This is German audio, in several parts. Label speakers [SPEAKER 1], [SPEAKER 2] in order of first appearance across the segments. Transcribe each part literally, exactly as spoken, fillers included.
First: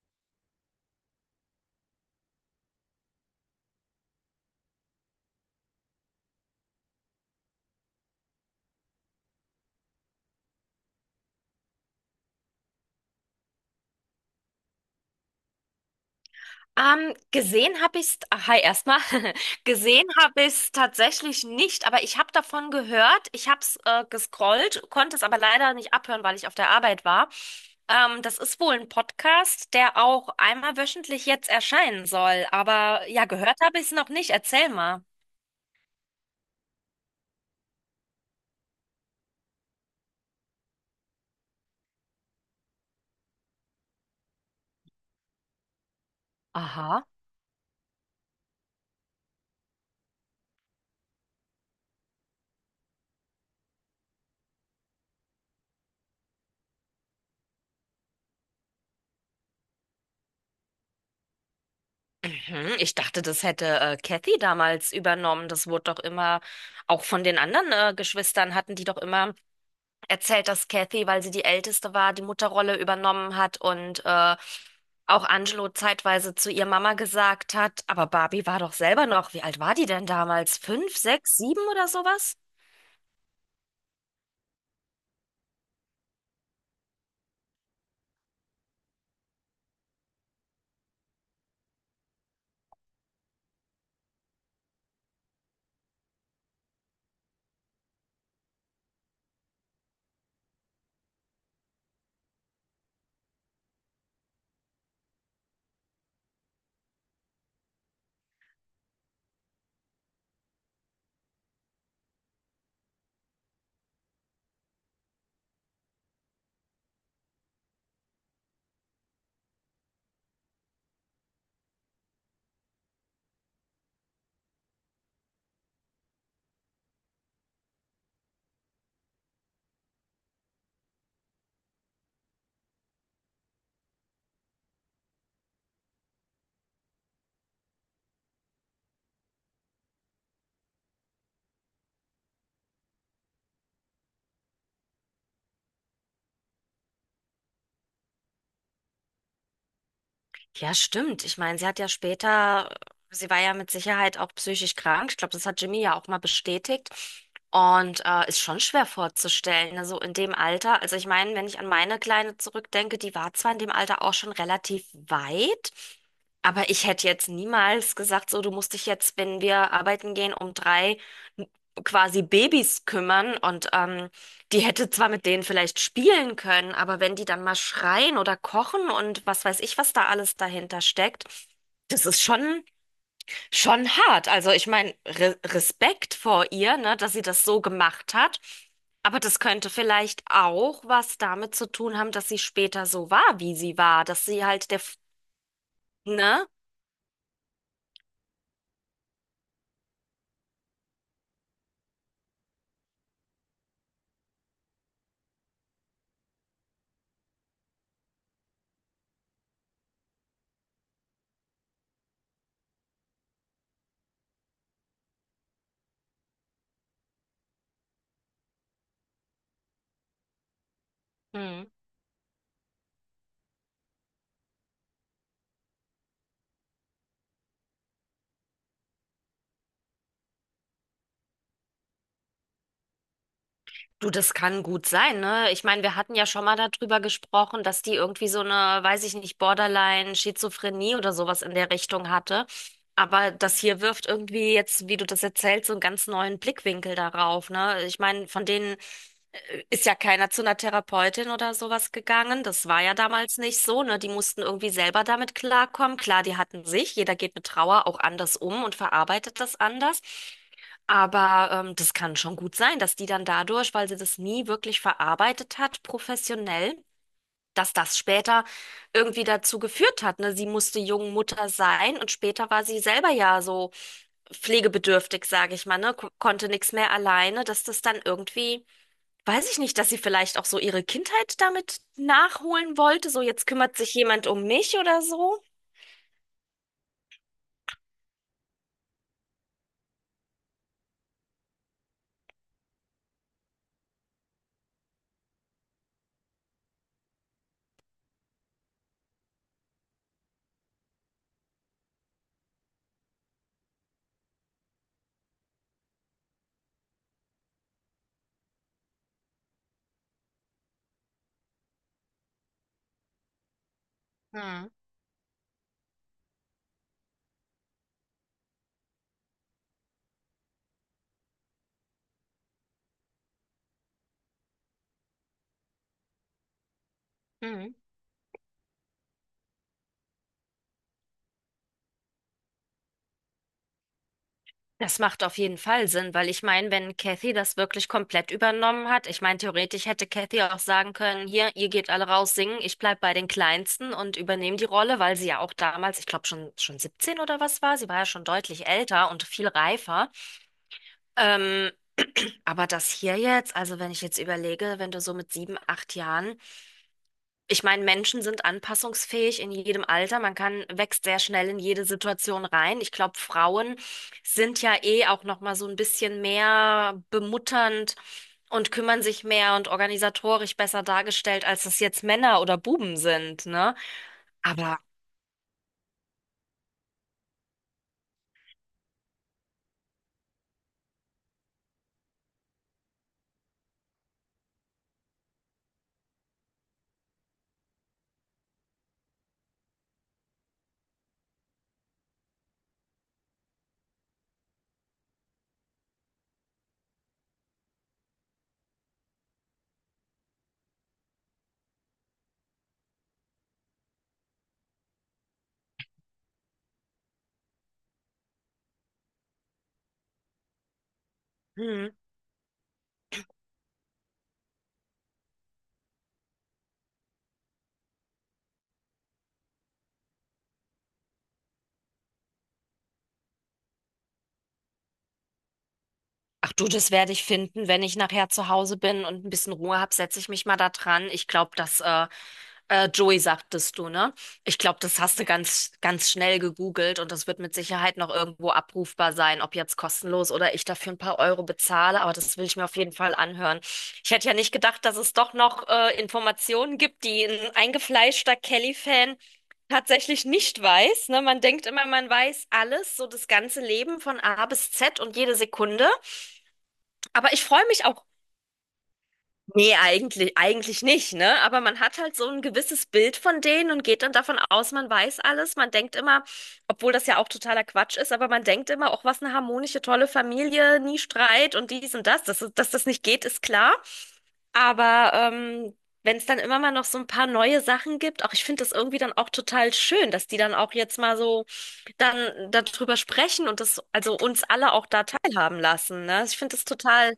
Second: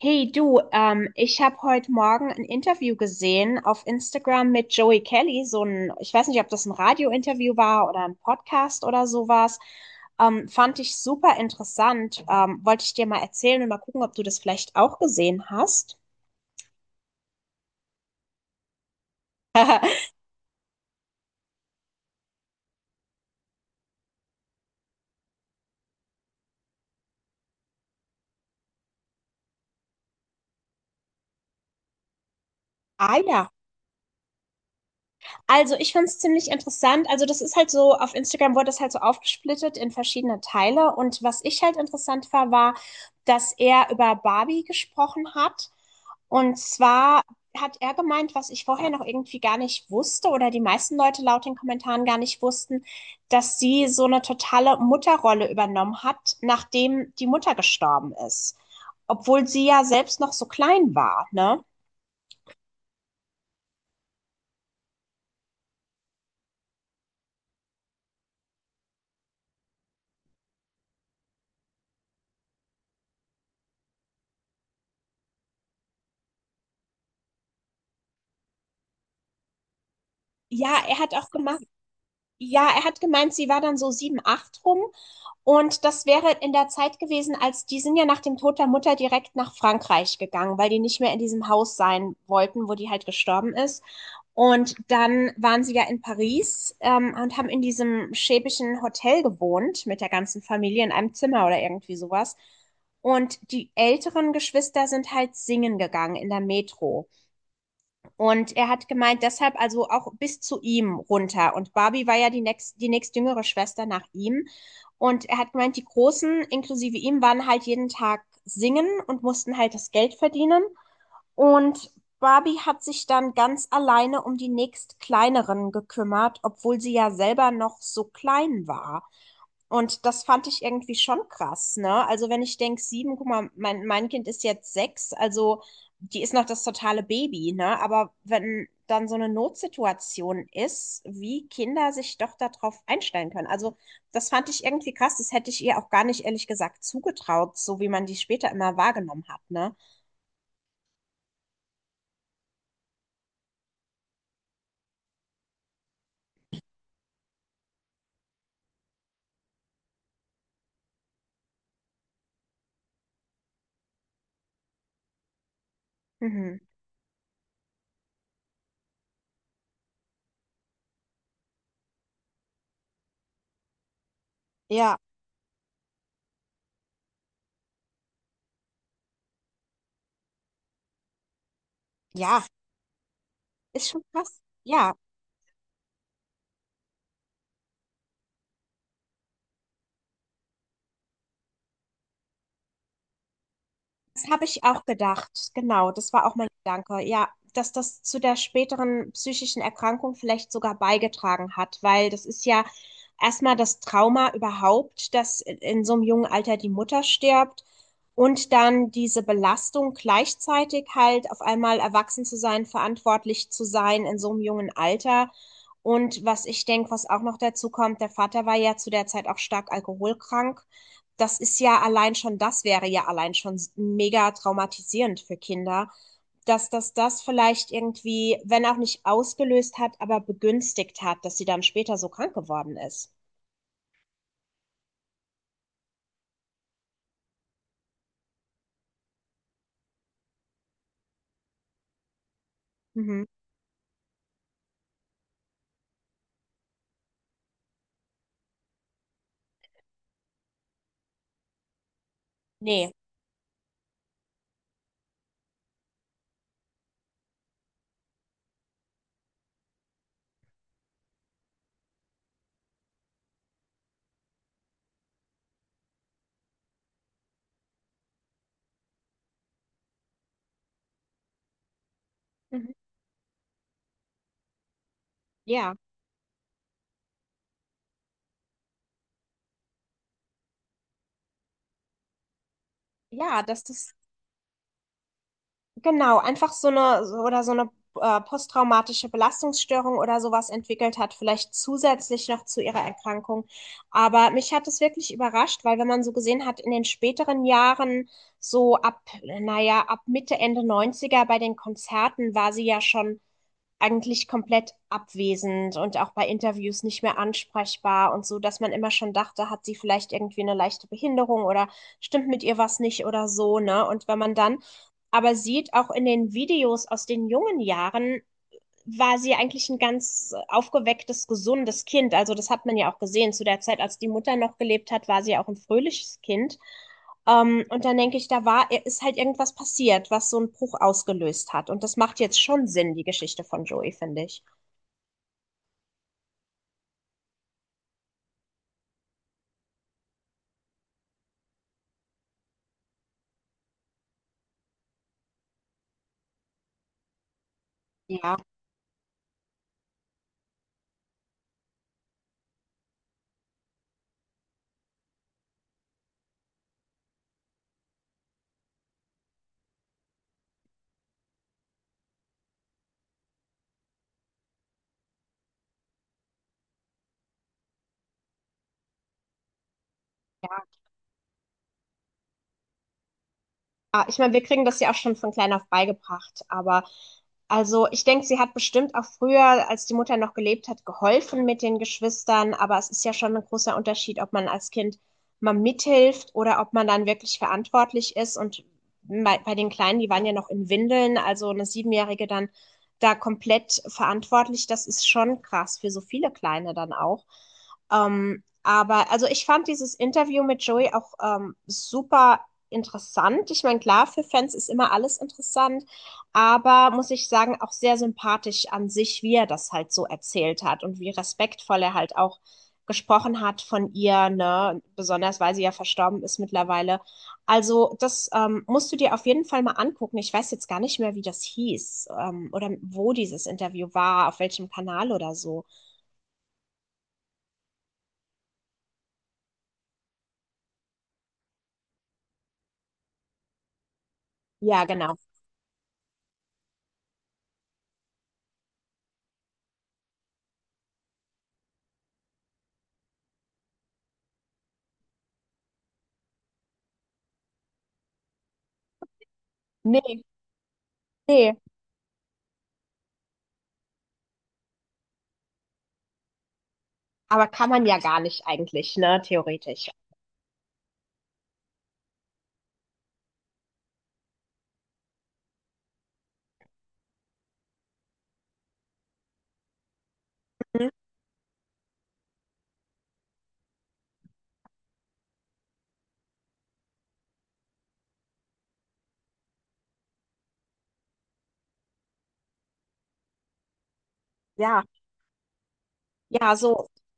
[SPEAKER 1] Hey du, ähm, ich habe heute Morgen ein Interview gesehen auf Instagram mit Joey Kelly, so ein, ich weiß nicht, ob das ein Radiointerview war oder ein Podcast oder sowas. Ähm, fand ich super interessant. Ähm, wollte ich dir mal erzählen und mal gucken, ob du das vielleicht auch gesehen hast.
[SPEAKER 2] Ähm, gesehen habe ich's, ah, hi erstmal, gesehen habe ich's tatsächlich nicht, aber ich habe davon gehört, ich habe es äh, gescrollt, konnte es aber leider nicht abhören, weil ich auf der Arbeit war. Ähm, das ist wohl ein Podcast, der auch einmal wöchentlich jetzt erscheinen soll, aber
[SPEAKER 1] Ah
[SPEAKER 2] ja,
[SPEAKER 1] ja.
[SPEAKER 2] gehört habe ich es noch nicht, erzähl mal.
[SPEAKER 1] Also, ich fand es ziemlich interessant. Also, das ist halt so, auf Instagram wurde das halt so aufgesplittet in verschiedene Teile. Und was ich halt interessant war, war, dass er über Barbie gesprochen hat. Und
[SPEAKER 2] Aha.
[SPEAKER 1] zwar hat er gemeint, was ich vorher noch irgendwie gar nicht wusste oder die meisten Leute laut den Kommentaren gar nicht wussten, dass sie so eine totale Mutterrolle übernommen hat, nachdem die Mutter gestorben ist. Obwohl sie ja selbst noch so klein war, ne?
[SPEAKER 2] Mhm, ich dachte, das hätte äh, Kathy damals übernommen, das wurde doch immer, auch von den anderen äh, Geschwistern hatten die doch immer erzählt, dass Kathy, weil sie die Älteste war, die Mutterrolle übernommen hat und äh, auch Angelo zeitweise zu ihr Mama gesagt hat, aber Barbie war doch selber noch, wie alt war die denn damals?
[SPEAKER 1] Ja,
[SPEAKER 2] Fünf,
[SPEAKER 1] er hat auch
[SPEAKER 2] sechs, sieben
[SPEAKER 1] gemacht.
[SPEAKER 2] oder sowas?
[SPEAKER 1] Ja, er hat gemeint, sie war dann so sieben, acht rum. Und das wäre in der Zeit gewesen, als die sind ja nach dem Tod der Mutter direkt nach Frankreich gegangen, weil die nicht mehr in diesem Haus sein wollten, wo die halt gestorben ist. Und dann waren sie ja in Paris, ähm, und haben in diesem schäbischen Hotel gewohnt mit der ganzen Familie in einem Zimmer oder irgendwie sowas. Und die älteren Geschwister sind halt singen gegangen in der Metro. Und er hat gemeint, deshalb also auch bis zu ihm runter. Und Barbie war ja die nächst, die nächstjüngere Schwester nach ihm. Und er hat gemeint, die Großen, inklusive ihm, waren halt jeden Tag singen und mussten halt das Geld verdienen. Und Barbie hat sich dann ganz alleine um die nächstkleineren gekümmert, obwohl sie ja selber noch so klein war. Und das fand ich irgendwie schon krass, ne? Also wenn ich denke, sieben, guck mal, mein, mein Kind ist jetzt sechs, also die ist noch das totale Baby, ne? Aber wenn dann so eine Notsituation ist, wie Kinder sich doch darauf einstellen können. Also das fand ich irgendwie krass. Das hätte ich ihr auch gar nicht ehrlich gesagt zugetraut, so wie man die später immer wahrgenommen hat, ne?
[SPEAKER 2] Ja, stimmt. Ich meine, sie hat ja später, sie war ja mit Sicherheit auch psychisch krank. Ich glaube, das hat Jimmy ja auch mal bestätigt. Und äh, ist schon schwer vorzustellen, ne? So in dem Alter. Also ich meine, wenn ich an meine Kleine zurückdenke, die war zwar in dem Alter auch schon relativ weit,
[SPEAKER 1] Mhm.
[SPEAKER 2] aber ich hätte jetzt niemals gesagt, so, du musst dich jetzt, wenn wir arbeiten gehen, um drei quasi Babys kümmern. Und ähm, die hätte
[SPEAKER 1] Ja,
[SPEAKER 2] zwar mit denen vielleicht spielen können, aber wenn die dann mal schreien oder kochen und was weiß ich, was da alles dahinter steckt, das ist
[SPEAKER 1] ja,
[SPEAKER 2] schon, schon
[SPEAKER 1] ist schon
[SPEAKER 2] hart.
[SPEAKER 1] krass.
[SPEAKER 2] Also ich
[SPEAKER 1] Ja.
[SPEAKER 2] meine, Re Respekt vor ihr, ne, dass sie das so gemacht hat. Aber das könnte vielleicht auch was damit zu tun haben, dass sie später so war, wie sie war, dass
[SPEAKER 1] Das habe
[SPEAKER 2] sie
[SPEAKER 1] ich
[SPEAKER 2] halt der,
[SPEAKER 1] auch
[SPEAKER 2] F-
[SPEAKER 1] gedacht. Genau, das war auch
[SPEAKER 2] ne?
[SPEAKER 1] mein Gedanke. Ja, dass das zu der späteren psychischen Erkrankung vielleicht sogar beigetragen hat, weil das ist ja erstmal das Trauma überhaupt, dass in so einem jungen Alter die Mutter stirbt und dann diese Belastung gleichzeitig halt auf einmal erwachsen zu sein, verantwortlich zu sein in so einem jungen Alter. Und was ich denke, was auch noch dazu kommt, der Vater war ja zu der Zeit auch stark alkoholkrank. Das ist ja allein schon, das wäre ja allein schon mega traumatisierend für Kinder, dass das das vielleicht irgendwie, wenn auch nicht ausgelöst hat, aber begünstigt hat, dass sie dann später so krank geworden ist.
[SPEAKER 2] Du, das kann gut sein, ne? Ich meine, wir hatten ja schon mal darüber gesprochen, dass die irgendwie so eine, weiß ich nicht, Borderline, Schizophrenie oder sowas in der Richtung hatte.
[SPEAKER 1] Mhm.
[SPEAKER 2] Aber das hier wirft irgendwie jetzt, wie du das erzählst, so einen ganz neuen Blickwinkel darauf, ne? Ich meine, von denen ist ja keiner zu einer Therapeutin oder sowas gegangen. Das war
[SPEAKER 1] Nee.
[SPEAKER 2] ja damals nicht so, ne? Die mussten irgendwie selber damit klarkommen. Klar, die hatten sich, jeder geht mit Trauer auch anders um und verarbeitet das anders. Aber ähm, das kann schon gut sein, dass die dann dadurch, weil sie das nie wirklich verarbeitet hat, professionell, dass das später irgendwie dazu geführt hat. Ne? Sie musste jung Mutter sein und später war
[SPEAKER 1] Mhm.
[SPEAKER 2] sie selber ja so pflegebedürftig, sage ich
[SPEAKER 1] Ja.
[SPEAKER 2] mal, ne? Ko- Konnte nichts mehr alleine, dass das dann irgendwie, weiß ich nicht, dass sie vielleicht auch so ihre Kindheit damit nachholen wollte. So,
[SPEAKER 1] Ja,
[SPEAKER 2] jetzt
[SPEAKER 1] dass
[SPEAKER 2] kümmert
[SPEAKER 1] das
[SPEAKER 2] sich jemand um mich oder so.
[SPEAKER 1] genau, einfach so eine so- oder so eine äh, posttraumatische Belastungsstörung oder sowas entwickelt hat, vielleicht zusätzlich noch zu ihrer Erkrankung. Aber mich hat es wirklich überrascht, weil wenn man so gesehen hat, in den späteren Jahren, so ab, naja, ab Mitte, Ende neunziger bei den Konzerten war sie ja schon eigentlich komplett abwesend und auch bei Interviews nicht mehr ansprechbar und so, dass man immer schon dachte, hat sie vielleicht irgendwie eine leichte Behinderung oder stimmt mit ihr was nicht oder so, ne? Und wenn man dann aber sieht, auch in den Videos aus den jungen Jahren, war sie eigentlich ein ganz aufgewecktes, gesundes Kind. Also das hat man ja auch gesehen. Zu der Zeit, als die Mutter noch gelebt hat, war sie auch ein fröhliches Kind. Ähm, und dann denke ich, da war, äh, ist halt irgendwas passiert, was so einen Bruch ausgelöst hat. Und das macht jetzt schon Sinn, die Geschichte von Joey, finde ich.
[SPEAKER 2] Das macht auf jeden Fall Sinn, weil ich meine, wenn Kathy das wirklich komplett übernommen hat, ich meine, theoretisch hätte Kathy auch sagen können, hier, ihr geht alle raus singen, ich bleib bei den Kleinsten und übernehme die Rolle, weil sie ja auch damals, ich glaube schon schon siebzehn oder was war, sie war ja schon
[SPEAKER 1] Ja,
[SPEAKER 2] deutlich älter und viel reifer. Ähm, aber das hier jetzt, also wenn ich jetzt überlege, wenn du so mit sieben, acht Jahren ich meine, Menschen sind anpassungsfähig in jedem Alter. Man kann, wächst sehr schnell in jede Situation rein. Ich glaube, Frauen sind ja eh auch noch mal so ein bisschen mehr bemutternd und kümmern sich mehr und organisatorisch besser dargestellt, als es jetzt Männer oder Buben sind, ne?
[SPEAKER 1] ah, ich meine, wir kriegen
[SPEAKER 2] Aber
[SPEAKER 1] das ja auch schon von klein auf beigebracht, aber also ich denke, sie hat bestimmt auch früher, als die Mutter noch gelebt hat, geholfen mit den Geschwistern, aber es ist ja schon ein großer Unterschied, ob man als Kind mal mithilft oder ob man dann wirklich verantwortlich ist. Und bei, bei den Kleinen, die waren ja noch in Windeln, also eine Siebenjährige dann da komplett verantwortlich, das ist schon krass für so viele Kleine dann auch. Ähm, aber also ich fand dieses Interview mit Joey auch ähm, super interessant. Ich meine, klar, für Fans ist immer alles interessant, aber muss ich sagen, auch sehr sympathisch an sich, wie er das halt so erzählt hat und wie respektvoll
[SPEAKER 2] hm,
[SPEAKER 1] er halt auch gesprochen hat von ihr, ne? Besonders weil sie ja verstorben ist mittlerweile. Also, das ähm, musst du dir auf jeden Fall mal angucken. Ich weiß jetzt gar nicht mehr, wie das hieß, ähm, oder wo dieses Interview war, auf welchem Kanal oder so.
[SPEAKER 2] ach du, das werde ich finden, wenn ich nachher zu Hause bin und ein bisschen Ruhe habe, setze ich mich mal da dran. Ich glaube, dass äh, äh, Joey sagtest du, ne? Ich glaube,
[SPEAKER 1] Ja,
[SPEAKER 2] das
[SPEAKER 1] genau.
[SPEAKER 2] hast du ganz, ganz schnell gegoogelt und das wird mit Sicherheit noch irgendwo abrufbar sein, ob jetzt kostenlos oder ich dafür ein paar Euro bezahle, aber das will ich mir auf jeden Fall anhören. Ich hätte ja nicht gedacht, dass es doch noch äh, Informationen gibt, die ein eingefleischter Kelly-Fan
[SPEAKER 1] Nee,
[SPEAKER 2] tatsächlich nicht weiß, ne? Man
[SPEAKER 1] nee.
[SPEAKER 2] denkt immer, man weiß alles, so das ganze Leben von A bis Z und jede Sekunde. Aber ich
[SPEAKER 1] Aber
[SPEAKER 2] freue
[SPEAKER 1] kann
[SPEAKER 2] mich
[SPEAKER 1] man ja
[SPEAKER 2] auch.
[SPEAKER 1] gar nicht eigentlich, ne?
[SPEAKER 2] Nee,
[SPEAKER 1] Theoretisch.
[SPEAKER 2] eigentlich, eigentlich nicht, ne? Aber man hat halt so ein gewisses Bild von denen und geht dann davon aus, man weiß alles. Man denkt immer, obwohl das ja auch totaler Quatsch ist, aber man denkt immer, auch was eine harmonische, tolle Familie,
[SPEAKER 1] Mhm.
[SPEAKER 2] nie Streit und dies und das. Dass, dass das nicht geht, ist klar. Aber ähm, wenn es dann immer mal noch so ein paar neue Sachen gibt, auch ich finde das irgendwie dann auch total schön, dass die dann auch jetzt mal so dann darüber sprechen und das, also uns alle
[SPEAKER 1] Ja,
[SPEAKER 2] auch da teilhaben lassen, ne? Ich finde
[SPEAKER 1] ja,
[SPEAKER 2] das
[SPEAKER 1] so,
[SPEAKER 2] total,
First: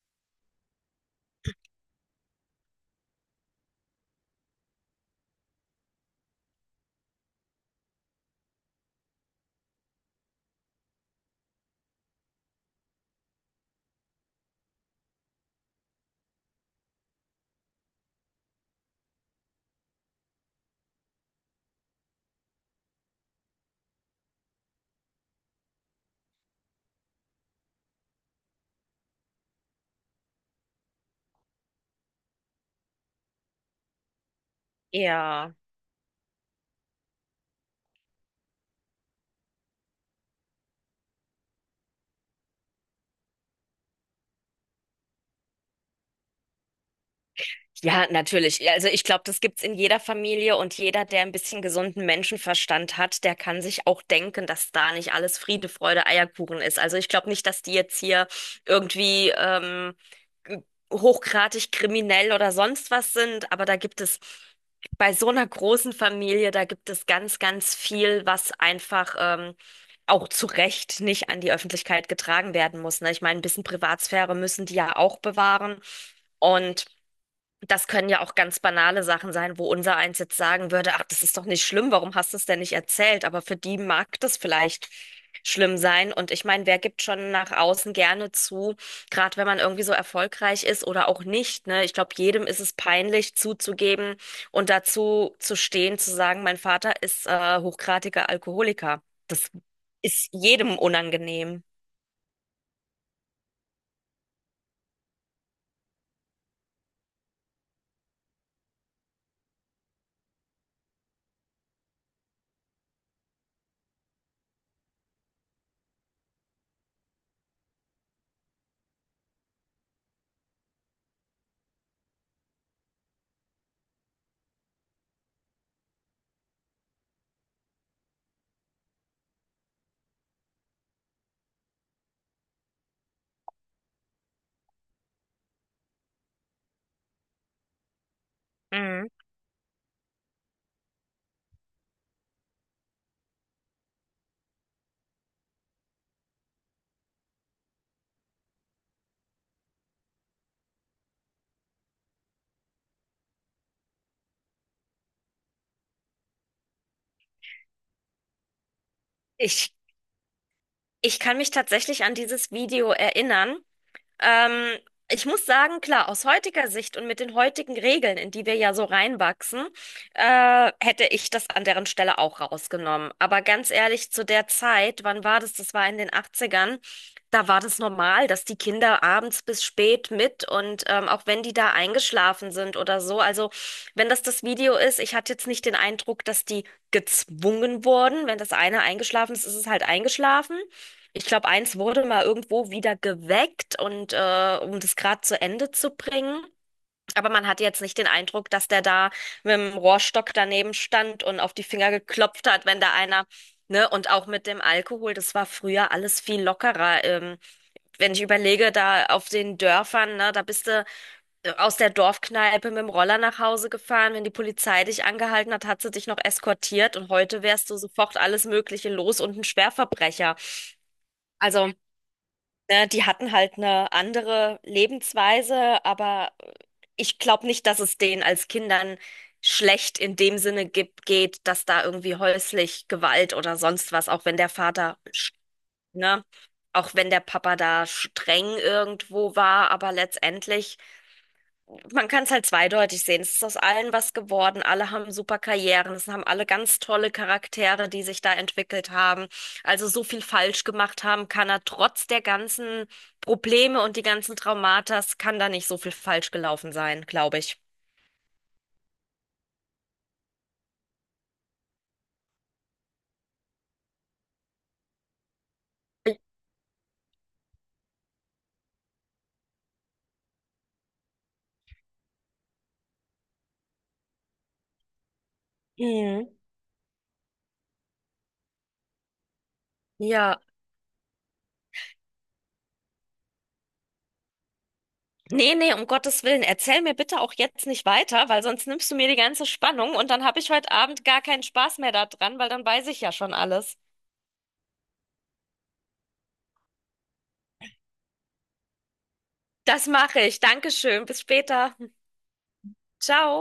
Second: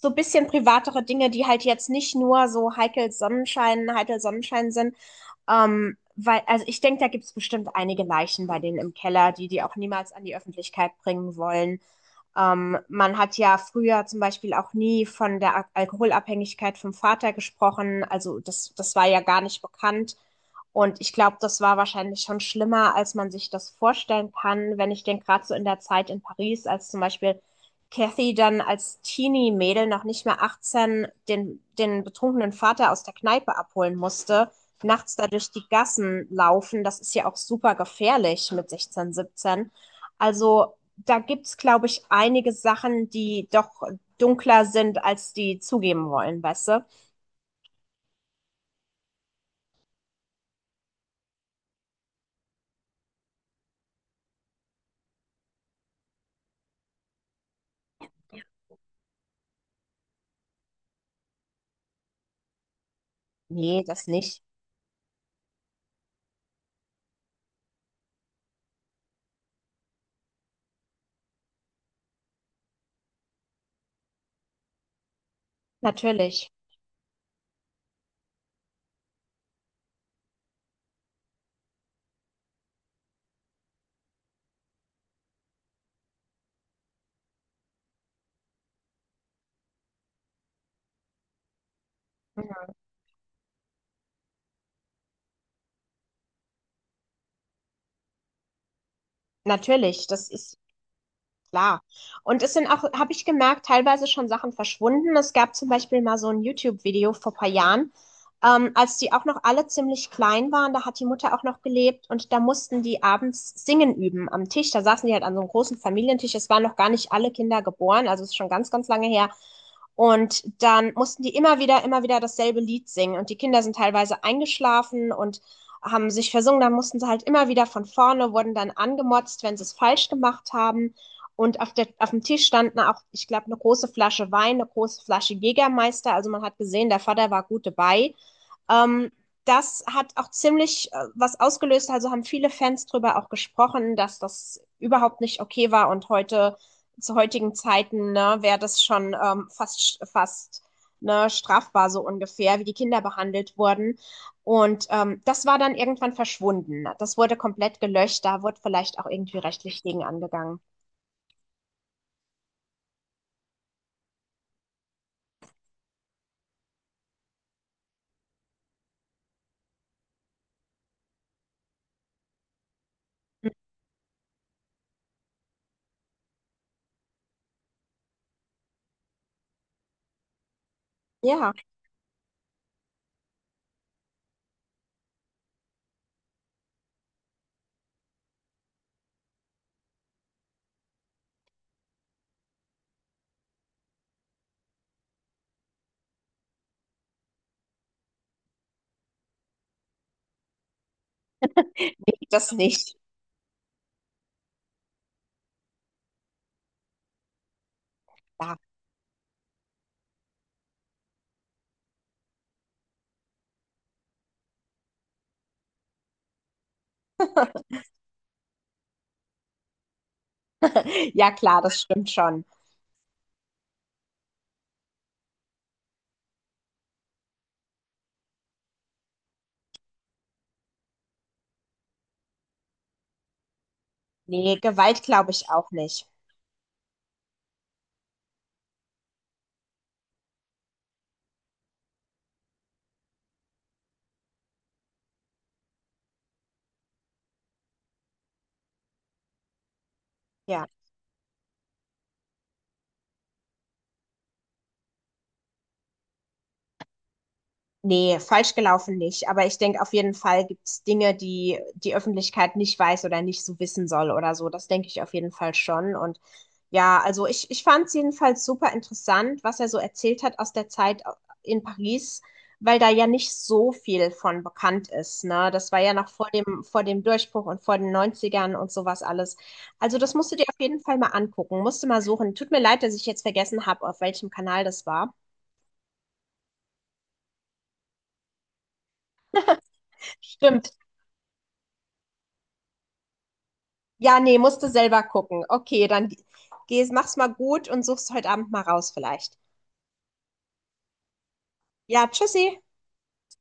[SPEAKER 1] so ein bisschen privatere Dinge, die halt jetzt nicht nur so heikel Sonnenschein, heikel Sonnenschein sind. Ähm, weil, also ich denke, da gibt's bestimmt einige Leichen bei denen im Keller, die die auch niemals an die Öffentlichkeit bringen wollen. Ähm, man hat ja früher zum Beispiel auch nie von der Al- Alkoholabhängigkeit vom Vater gesprochen. Also das, das war ja gar nicht bekannt. Und ich glaube, das war wahrscheinlich schon schlimmer, als man sich das vorstellen kann, wenn ich denke, gerade so in der Zeit in Paris, als zum Beispiel Cathy dann als Teenie-Mädel noch nicht mehr achtzehn den, den betrunkenen Vater aus der Kneipe abholen musste, nachts da durch
[SPEAKER 2] ja.
[SPEAKER 1] die Gassen laufen, das ist ja auch super gefährlich mit sechzehn, siebzehn. Also da gibt's, glaube ich, einige Sachen, die doch dunkler sind, als die zugeben wollen, weißt du?
[SPEAKER 2] Ja, natürlich. Ja, also ich glaube, das gibt's in jeder Familie und jeder, der ein bisschen gesunden Menschenverstand hat, der kann sich auch denken, dass da nicht alles Friede, Freude, Eierkuchen ist. Also ich glaube nicht, dass die jetzt hier irgendwie ähm, g- hochgradig kriminell oder sonst was sind, aber da
[SPEAKER 1] Nee,
[SPEAKER 2] gibt
[SPEAKER 1] das
[SPEAKER 2] es
[SPEAKER 1] nicht.
[SPEAKER 2] bei so einer großen Familie, da gibt es ganz, ganz viel, was einfach ähm, auch zu Recht nicht an die Öffentlichkeit getragen werden muss. Ne? Ich meine, ein bisschen Privatsphäre müssen die ja auch bewahren.
[SPEAKER 1] Natürlich.
[SPEAKER 2] Und das können ja auch ganz banale Sachen sein, wo unser eins jetzt sagen würde, ach, das ist doch nicht schlimm, warum hast du es denn nicht erzählt? Aber für die mag das vielleicht schlimm sein. Und ich meine, wer gibt schon nach außen gerne zu, gerade wenn man irgendwie so erfolgreich ist oder auch nicht, ne? Ich glaube, jedem ist
[SPEAKER 1] Mhm.
[SPEAKER 2] es peinlich zuzugeben und dazu zu stehen, zu sagen, mein Vater ist äh, hochgradiger Alkoholiker. Das
[SPEAKER 1] Natürlich,
[SPEAKER 2] ist
[SPEAKER 1] das ist
[SPEAKER 2] jedem unangenehm.
[SPEAKER 1] klar. Und es sind auch, habe ich gemerkt, teilweise schon Sachen verschwunden. Es gab zum Beispiel mal so ein YouTube-Video vor ein paar Jahren, ähm, als die auch noch alle ziemlich klein waren. Da hat die Mutter auch noch gelebt und da mussten die abends singen üben am Tisch. Da saßen die halt an so einem großen Familientisch. Es waren noch gar nicht alle Kinder geboren, also es ist schon ganz, ganz lange her. Und dann mussten die immer wieder, immer wieder dasselbe Lied singen. Und die Kinder sind teilweise eingeschlafen und haben sich versungen. Dann mussten sie halt immer wieder von vorne, wurden dann angemotzt, wenn sie es falsch gemacht haben. Und auf der, auf dem Tisch standen auch, ich glaube, eine große Flasche Wein, eine große Flasche Jägermeister. Also man hat gesehen, der Vater war gut dabei.
[SPEAKER 2] Mhm.
[SPEAKER 1] Ähm, Das hat auch ziemlich äh, was ausgelöst. Also haben viele Fans drüber auch gesprochen, dass das überhaupt nicht okay war. Und heute, zu heutigen Zeiten, ne, wäre das schon ähm, fast, fast ne, strafbar so ungefähr, wie die Kinder behandelt wurden. Und ähm, das war dann irgendwann verschwunden. Das wurde komplett gelöscht. Da wurde vielleicht auch irgendwie
[SPEAKER 2] Ich,
[SPEAKER 1] rechtlich gegen angegangen.
[SPEAKER 2] Ich kann mich tatsächlich an dieses Video erinnern. Ähm, Ich muss sagen, klar, aus heutiger Sicht und mit den heutigen Regeln, in die wir ja so reinwachsen, äh, hätte ich das an deren Stelle auch rausgenommen. Aber ganz ehrlich, zu der Zeit, wann war das? Das war in den Achtzigern. Da war das normal, dass die Kinder abends bis spät mit und ähm, auch wenn die
[SPEAKER 1] Ja.
[SPEAKER 2] da eingeschlafen sind oder so. Also wenn das das Video ist, ich hatte jetzt nicht den Eindruck, dass die gezwungen wurden. Wenn das eine eingeschlafen ist, ist es halt eingeschlafen. Ich glaube, eins wurde mal irgendwo wieder geweckt und äh, um das gerade zu Ende zu bringen. Aber man hatte jetzt nicht den Eindruck, dass der da mit dem Rohrstock daneben stand und auf die Finger geklopft
[SPEAKER 1] Das
[SPEAKER 2] hat, wenn da
[SPEAKER 1] nicht.
[SPEAKER 2] einer, ne, und auch mit dem Alkohol, das war früher alles viel lockerer. Ähm, wenn ich
[SPEAKER 1] Ja.
[SPEAKER 2] überlege, da auf den Dörfern, ne, da bist du äh, aus der Dorfkneipe mit dem Roller nach Hause gefahren. Wenn die Polizei dich angehalten hat, hat sie dich noch eskortiert und heute wärst du sofort alles Mögliche los und ein Schwerverbrecher.
[SPEAKER 1] Ja, klar,
[SPEAKER 2] Also
[SPEAKER 1] das stimmt schon.
[SPEAKER 2] ne, die hatten halt eine andere Lebensweise, aber ich glaube nicht, dass es denen als Kindern schlecht in dem Sinne gibt, geht, dass da irgendwie häuslich Gewalt oder sonst was, auch wenn der
[SPEAKER 1] Nee,
[SPEAKER 2] Vater,
[SPEAKER 1] Gewalt glaube
[SPEAKER 2] sch-
[SPEAKER 1] ich auch nicht.
[SPEAKER 2] ne, auch wenn der Papa da streng irgendwo war, aber letztendlich man kann es halt zweideutig sehen. Es ist aus allen was geworden. Alle haben super Karrieren. Es haben alle ganz tolle Charaktere, die sich da entwickelt haben. Also so viel falsch
[SPEAKER 1] Ja,
[SPEAKER 2] gemacht haben kann er trotz der ganzen Probleme und die ganzen Traumatas, kann da nicht so viel falsch gelaufen sein, glaube ich.
[SPEAKER 1] nee, falsch gelaufen nicht. Aber ich denke, auf jeden Fall gibt es Dinge, die die Öffentlichkeit nicht weiß oder nicht so wissen soll oder so. Das denke ich auf jeden Fall schon. Und ja, also ich, ich fand es jedenfalls super interessant, was er so erzählt hat aus der Zeit in Paris, weil da ja nicht so viel von bekannt ist, ne? Das war ja noch vor
[SPEAKER 2] Mhm.
[SPEAKER 1] dem, vor dem Durchbruch und vor den Neunzigern und sowas alles. Also das musst du
[SPEAKER 2] Ja.
[SPEAKER 1] dir auf jeden Fall mal angucken, musst du mal suchen. Tut mir leid, dass ich jetzt vergessen habe, auf welchem Kanal das war.
[SPEAKER 2] Nee, nee, um Gottes Willen, erzähl mir bitte auch jetzt nicht weiter, weil sonst nimmst du mir die ganze Spannung und dann habe ich heute
[SPEAKER 1] Stimmt.
[SPEAKER 2] Abend gar keinen Spaß mehr daran, weil dann weiß ich ja schon alles.
[SPEAKER 1] Ja, nee, musst du selber gucken. Okay, dann geh's, mach's mal gut und such's heute Abend mal raus vielleicht.
[SPEAKER 2] Das mache ich. Dankeschön. Bis später.
[SPEAKER 1] Ja, tschüssi.
[SPEAKER 2] Ciao.